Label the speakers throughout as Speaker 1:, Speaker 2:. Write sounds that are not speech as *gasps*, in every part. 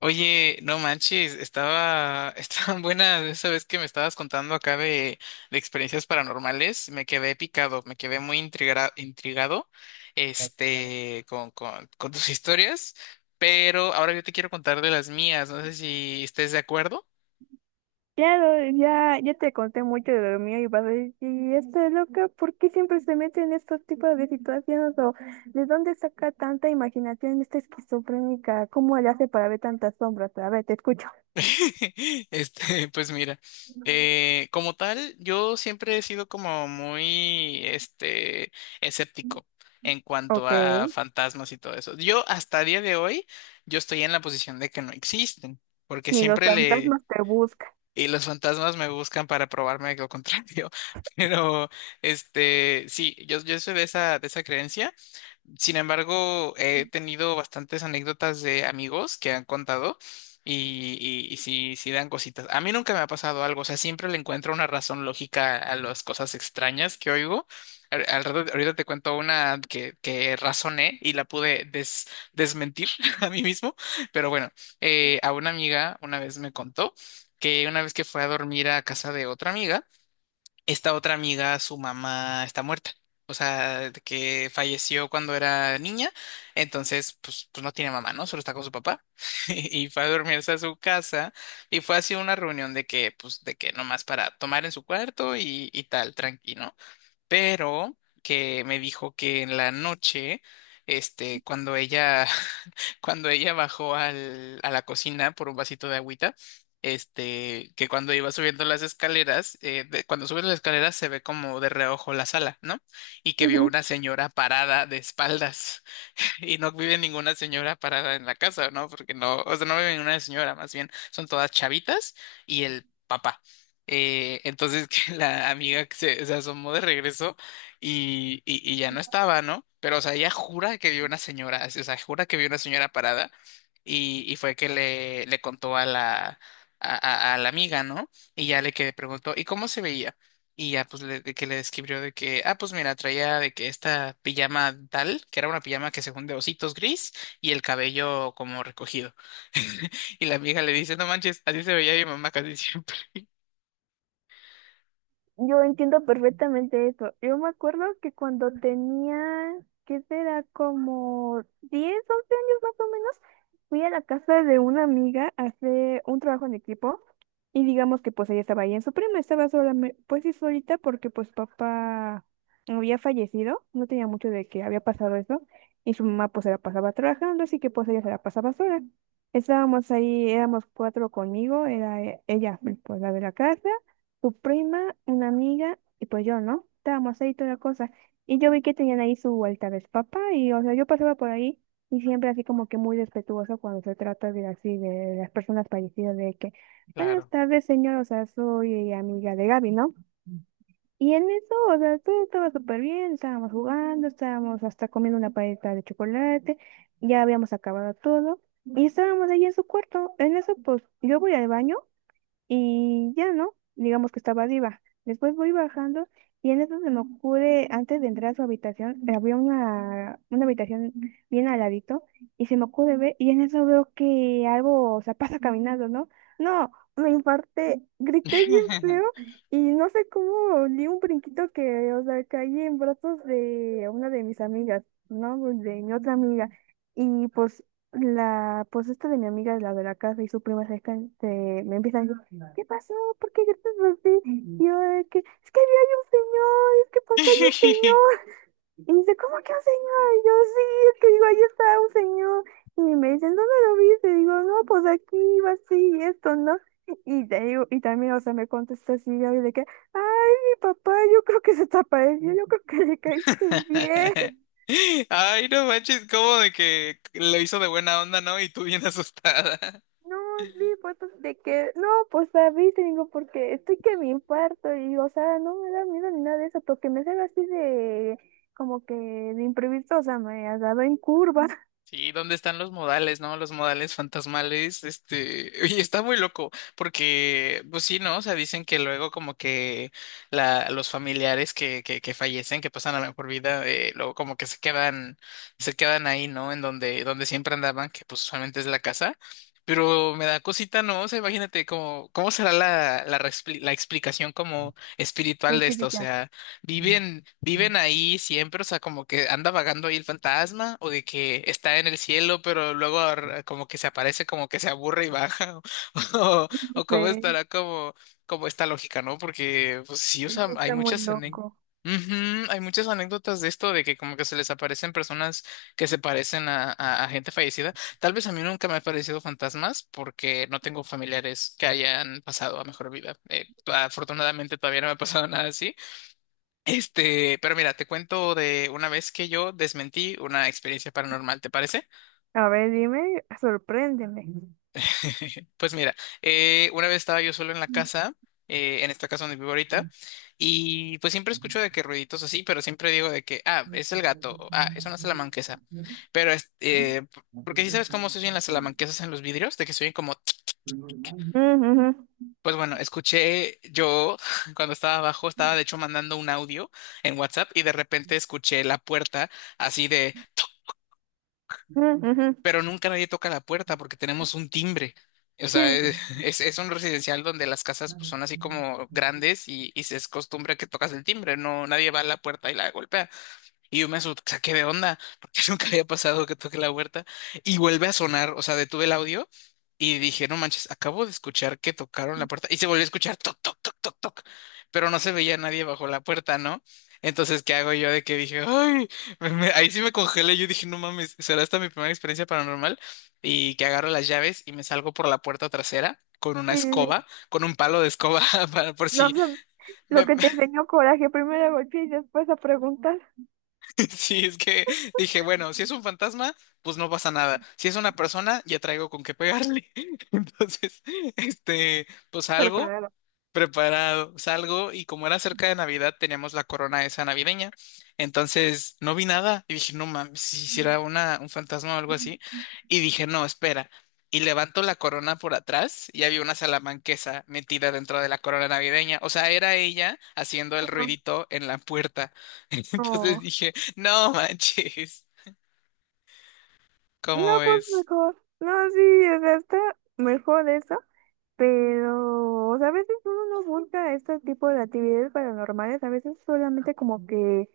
Speaker 1: Oye, no manches, *laughs* estaban buenas esa vez que me estabas contando acá de experiencias paranormales, me quedé picado, me quedé muy intrigado, con tus historias, pero ahora yo te quiero contar de las mías, no sé si estés de acuerdo.
Speaker 2: Claro, ya, ya te conté mucho de lo mío y vas a decir, "Y esta loca, ¿por qué siempre se mete en estos tipos de situaciones? ¿O de dónde saca tanta imaginación esta esquizofrénica? ¿Cómo le hace para ver tantas sombras?" A ver, te escucho.
Speaker 1: *laughs* Pues mira, como tal, yo siempre he sido como muy escéptico en cuanto
Speaker 2: Ok,
Speaker 1: a fantasmas y todo eso. Yo hasta día de hoy, yo estoy en la posición de que no existen, porque
Speaker 2: ni los
Speaker 1: siempre le,
Speaker 2: fantasmas te buscan.
Speaker 1: y los fantasmas me buscan para probarme lo contrario, *laughs* pero, sí, yo soy de esa creencia. Sin embargo, he tenido bastantes anécdotas de amigos que han contado y sí, sí dan cositas. A mí nunca me ha pasado algo, o sea, siempre le encuentro una razón lógica a las cosas extrañas que oigo. Ahorita te cuento una que razoné y la pude desmentir *laughs* a mí mismo, pero bueno, a una amiga una vez me contó que una vez que fue a dormir a casa de otra amiga, esta otra amiga, su mamá está muerta. O sea, de que falleció cuando era niña, entonces pues no tiene mamá, ¿no? Solo está con su papá. *laughs* Y fue a dormirse a su casa y fue así una reunión de que, pues, de que nomás para tomar en su cuarto y tal, tranquilo, pero que me dijo que en la noche, cuando ella, *laughs* cuando ella bajó a la cocina por un vasito de agüita, que cuando iba subiendo las escaleras, cuando subes las escaleras se ve como de reojo la sala, ¿no? Y que vio una señora parada de espaldas. *laughs* Y no vive ninguna señora parada en la casa, ¿no? Porque no, o sea, no vive ninguna señora, más bien son todas chavitas y el papá. Entonces *laughs* que la amiga se asomó de regreso y, y ya no estaba, ¿no? Pero, o sea, ella jura que vio una señora, así, o sea, jura que vio una señora parada y fue que le contó a la amiga, ¿no? Y ya le que preguntó, ¿y cómo se veía? Y ya pues de que le describió de que, ah, pues mira, traía de que esta pijama tal, que era una pijama que según de ositos gris y el cabello como recogido. *laughs* Y la vieja le dice, no manches, así se veía mi mamá casi siempre.
Speaker 2: Yo entiendo perfectamente eso. Yo me acuerdo que cuando tenía, ¿qué será? Como 10 11 años más o menos, fui a la casa de una amiga a hacer un trabajo en equipo y digamos que pues ella estaba ahí en su prima, estaba sola, pues sí solita porque pues papá había fallecido, no tenía mucho de que había pasado eso y su mamá pues se la pasaba trabajando, así que pues ella se la pasaba sola. Estábamos ahí, éramos cuatro conmigo, era ella, pues la de la casa tu prima, una amiga y pues yo, ¿no? Estábamos ahí toda la cosa. Y yo vi que tenían ahí su vuelta de papá y, o sea, yo pasaba por ahí y siempre así como que muy respetuoso cuando se trata de así, de las personas fallecidas, de que, buenas
Speaker 1: Claro.
Speaker 2: tardes, señor, o sea, soy amiga de Gaby, ¿no? Y en eso, o sea, todo estaba súper bien, estábamos jugando, estábamos hasta comiendo una paleta de chocolate, ya habíamos acabado todo y estábamos ahí en su cuarto. En eso, pues, yo voy al baño. Y ya, ¿no? Digamos que estaba arriba. Después voy bajando y en eso se me ocurre, antes de entrar a su habitación, había una habitación bien al ladito, y se me ocurre ver, y en eso veo que algo, o sea, pasa caminando, ¿no? No, me infarté, grité bien feo,
Speaker 1: *laughs*
Speaker 2: y no sé cómo di un brinquito que, o sea, caí en brazos de una de mis amigas, ¿no? Pues, de mi otra amiga, y pues la, pues esta de mi amiga, la de la casa, y su prima cerca, me empiezan a decir, ¿qué pasó? ¿Por qué gritas así? Y yo, de que, es que había un señor, es que pasó, hay un señor. Y dice, ¿cómo que un señor? Y yo, sí, es que digo, ahí está un señor. Y me dicen, ¿dónde lo viste? Y digo, no, pues aquí iba así, y esto, ¿no? Y te digo, y también, o sea, me contesta así, Gaby, de que, ay, mi papá, yo creo que se te apareció, yo creo que le caíste bien. *laughs*
Speaker 1: Ay, no manches, como de que lo hizo de buena onda, ¿no? Y tú bien asustada.
Speaker 2: No, sí, pues, pues, de que, no, pues, David, te digo, porque estoy que me infarto, y, o sea, no me da miedo ni nada de eso, porque me sale así de, como que de imprevisto, o sea, me ha dado en curva. *laughs*
Speaker 1: Sí, ¿dónde están los modales, no? Los modales fantasmales, *laughs* y está muy loco, porque, pues sí, ¿no? O sea, dicen que luego como que la, los familiares que fallecen, que pasan a la mejor vida, luego como que se quedan ahí, ¿no? En donde, donde siempre andaban, que pues usualmente es la casa, pero me da cosita, ¿no? O sea, imagínate cómo, cómo será la explicación como espiritual
Speaker 2: La
Speaker 1: de esto,
Speaker 2: chica
Speaker 1: o
Speaker 2: ya,
Speaker 1: sea. Viven, viven ahí siempre, o sea, como que anda vagando ahí el fantasma, o de que está en el cielo, pero luego como que se aparece, como que se aburre y baja, *laughs* o,
Speaker 2: no
Speaker 1: o cómo
Speaker 2: sé.
Speaker 1: estará como, como esta lógica, ¿no? Porque, pues sí, o
Speaker 2: Sí,
Speaker 1: sea,
Speaker 2: sí,
Speaker 1: hay
Speaker 2: está muy
Speaker 1: muchas anécdotas.
Speaker 2: loco.
Speaker 1: Hay muchas anécdotas de esto, de que como que se les aparecen personas que se parecen a gente fallecida. Tal vez a mí nunca me han parecido fantasmas porque no tengo familiares que hayan pasado a mejor vida. Afortunadamente todavía no me ha pasado *laughs* nada así. Pero mira, te cuento de una vez que yo desmentí una experiencia paranormal, ¿te parece?
Speaker 2: A ver, dime, sorpréndeme.
Speaker 1: *laughs* Pues mira, una vez estaba yo solo en la casa, en esta casa donde vivo ahorita, y pues siempre escucho de que ruiditos así, pero siempre digo de que, ah, es el gato, o, ah, es una salamanquesa, pero porque sí sabes cómo se oyen las salamanquesas en los vidrios, de que se oyen como, tsk, tsk.
Speaker 2: Mm, ujú.
Speaker 1: Pues bueno, escuché yo *laughs* cuando estaba abajo, estaba de hecho mandando un audio en WhatsApp y de repente escuché la puerta así de...
Speaker 2: Mm, ujú.
Speaker 1: pero nunca nadie toca la puerta porque tenemos un timbre. O
Speaker 2: Sí,
Speaker 1: sea,
Speaker 2: sí,
Speaker 1: es, *laughs* es un residencial donde las casas pues, son así como grandes y se es costumbre que tocas el timbre, no, nadie va a la puerta y la golpea. Y yo me asusté, o sea, ¿qué de onda? Porque *laughs* nunca había pasado que toque la huerta. Y vuelve a sonar, o sea, detuve el audio y dije, no manches, acabo de escuchar que tocaron la puerta. Y se volvió a escuchar toc, toc, toc, toc, toc. Pero no se veía nadie bajo la puerta, ¿no? Entonces, ¿qué hago yo de que dije, ay, ahí sí me congelé. Yo dije, no mames, será esta mi primera experiencia paranormal. Y que agarro las llaves y me salgo por la puerta trasera con una
Speaker 2: sí, sí, sí,
Speaker 1: escoba,
Speaker 2: sí.
Speaker 1: con un palo de escoba, *laughs* para, por
Speaker 2: No
Speaker 1: si.
Speaker 2: sé, lo que te enseñó coraje, primero a golpear y después a preguntar.
Speaker 1: *laughs* Sí, es que dije, bueno, si es un fantasma, pues no pasa nada. Si es una persona, ya traigo con qué pegarle. *laughs* Entonces, pues algo
Speaker 2: Preparado.
Speaker 1: preparado. Salgo y como era cerca de Navidad, teníamos la corona esa navideña. Entonces no vi nada y dije, no mames, si hiciera una, un fantasma o algo así. Y dije, no, espera. Y levanto la corona por atrás y había una salamanquesa metida dentro de la corona navideña. O sea, era ella haciendo el
Speaker 2: No,
Speaker 1: ruidito en la puerta. *laughs* Entonces
Speaker 2: no,
Speaker 1: dije, no manches,
Speaker 2: no,
Speaker 1: ¿cómo
Speaker 2: pues
Speaker 1: es?
Speaker 2: mejor. No, sí, o sea, está mejor eso. Pero, o sea, a veces uno no busca este tipo de actividades paranormales, a veces solamente como que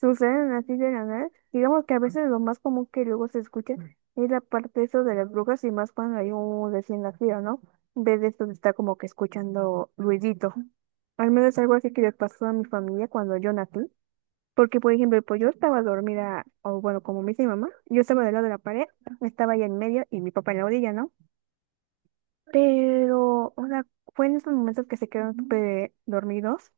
Speaker 2: suceden así de la nada. Digamos que a veces lo más común que luego se escucha es la parte eso de las brujas y más cuando hay un recién nacido, ¿no? En vez de esto de estar como que escuchando ruidito. Al menos algo así que le pasó a mi familia cuando yo nací. Porque, por ejemplo, pues yo estaba dormida, o bueno, como me dice mi mamá, yo estaba del lado de la pared, estaba allá en medio y mi papá en la orilla, ¿no? Pero, o sea, fue en esos momentos que se quedaron súper dormidos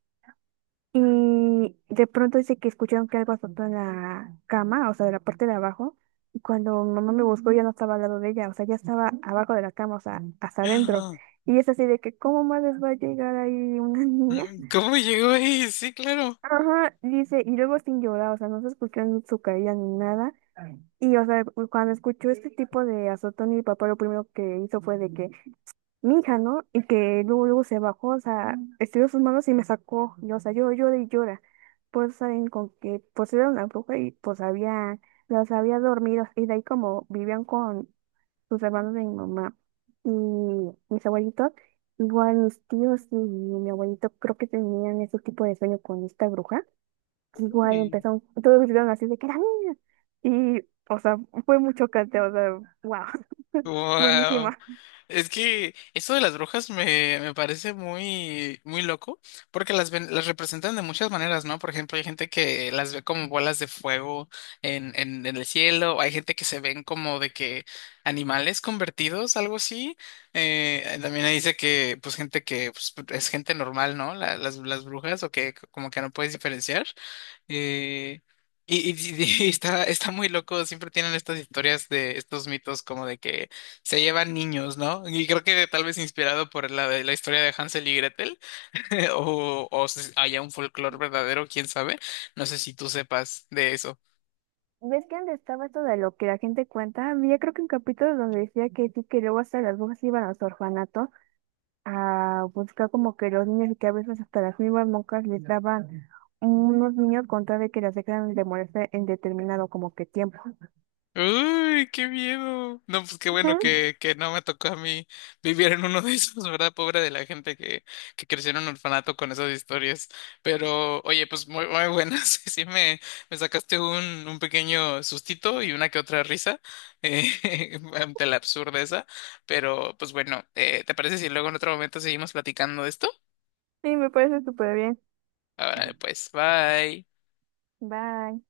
Speaker 2: y de pronto dice que escucharon que algo azotó en la cama, o sea, de la parte de abajo. Y cuando mamá me buscó ya no estaba al lado de ella, o sea, ya estaba abajo de la cama, o sea, hasta adentro. Y es así de que, ¿cómo más les va a llegar ahí una *laughs* niña?
Speaker 1: *gasps* ¿Cómo llegó ahí? Sí, claro.
Speaker 2: Ajá, dice, y luego sin llorar, o sea, no se escuchó ni su caída ni nada. Y, o sea, cuando escuchó este tipo de azotón, mi papá lo primero que hizo fue de que mi hija, ¿no? Y que luego, luego se bajó, o sea, estiró sus manos y me sacó, y, o sea, yo llora y llora. Pues saben con que, pues era una bruja y pues había, los había dormidos, y de ahí como vivían con sus hermanos de mi mamá y mis abuelitos, igual mis tíos y mi abuelito creo que tenían ese tipo de sueño con esta bruja, igual
Speaker 1: Uy,
Speaker 2: empezaron, todos gritaron así de que era niña, y, o sea, fue muy chocante, o sea, wow, *laughs*
Speaker 1: wow.
Speaker 2: buenísima.
Speaker 1: Es que eso de las brujas me, me parece muy, muy loco, porque las, las representan de muchas maneras, ¿no? Por ejemplo, hay gente que las ve como bolas de fuego en el cielo, hay gente que se ven como de que animales convertidos, algo así. También ahí dice que, pues, gente que pues, es gente normal, ¿no? Las brujas, o que como que no puedes diferenciar. Eh, y, y- *laughs* está, está muy loco, siempre tienen estas historias de estos mitos como de que se llevan niños, ¿no? Y creo que tal vez inspirado por la historia de Hansel y Gretel, *laughs* o si haya un folclore verdadero, quién sabe. No sé si tú sepas de eso.
Speaker 2: ¿Ves que antes estaba esto de lo que la gente cuenta? Había creo que un capítulo donde decía que sí, que luego hasta las monjas iban a los orfanatos a buscar como que los niños y que a veces hasta las mismas monjas les daban unos niños con tal de que las dejaran de molestar en determinado como que tiempo.
Speaker 1: Uy, qué miedo. No, pues qué bueno
Speaker 2: Ujú.
Speaker 1: que no me tocó a mí vivir en uno de esos, ¿verdad? Pobre de la gente que creció en un orfanato con esas historias. Pero, oye, pues muy, muy buenas. *laughs* Sí, me sacaste un pequeño sustito y una que otra risa *laughs* ante la absurdeza. Pero, pues bueno, ¿te parece si luego en otro momento seguimos platicando de esto?
Speaker 2: Sí, me parece súper bien.
Speaker 1: Ahora, pues, bye.
Speaker 2: Bye.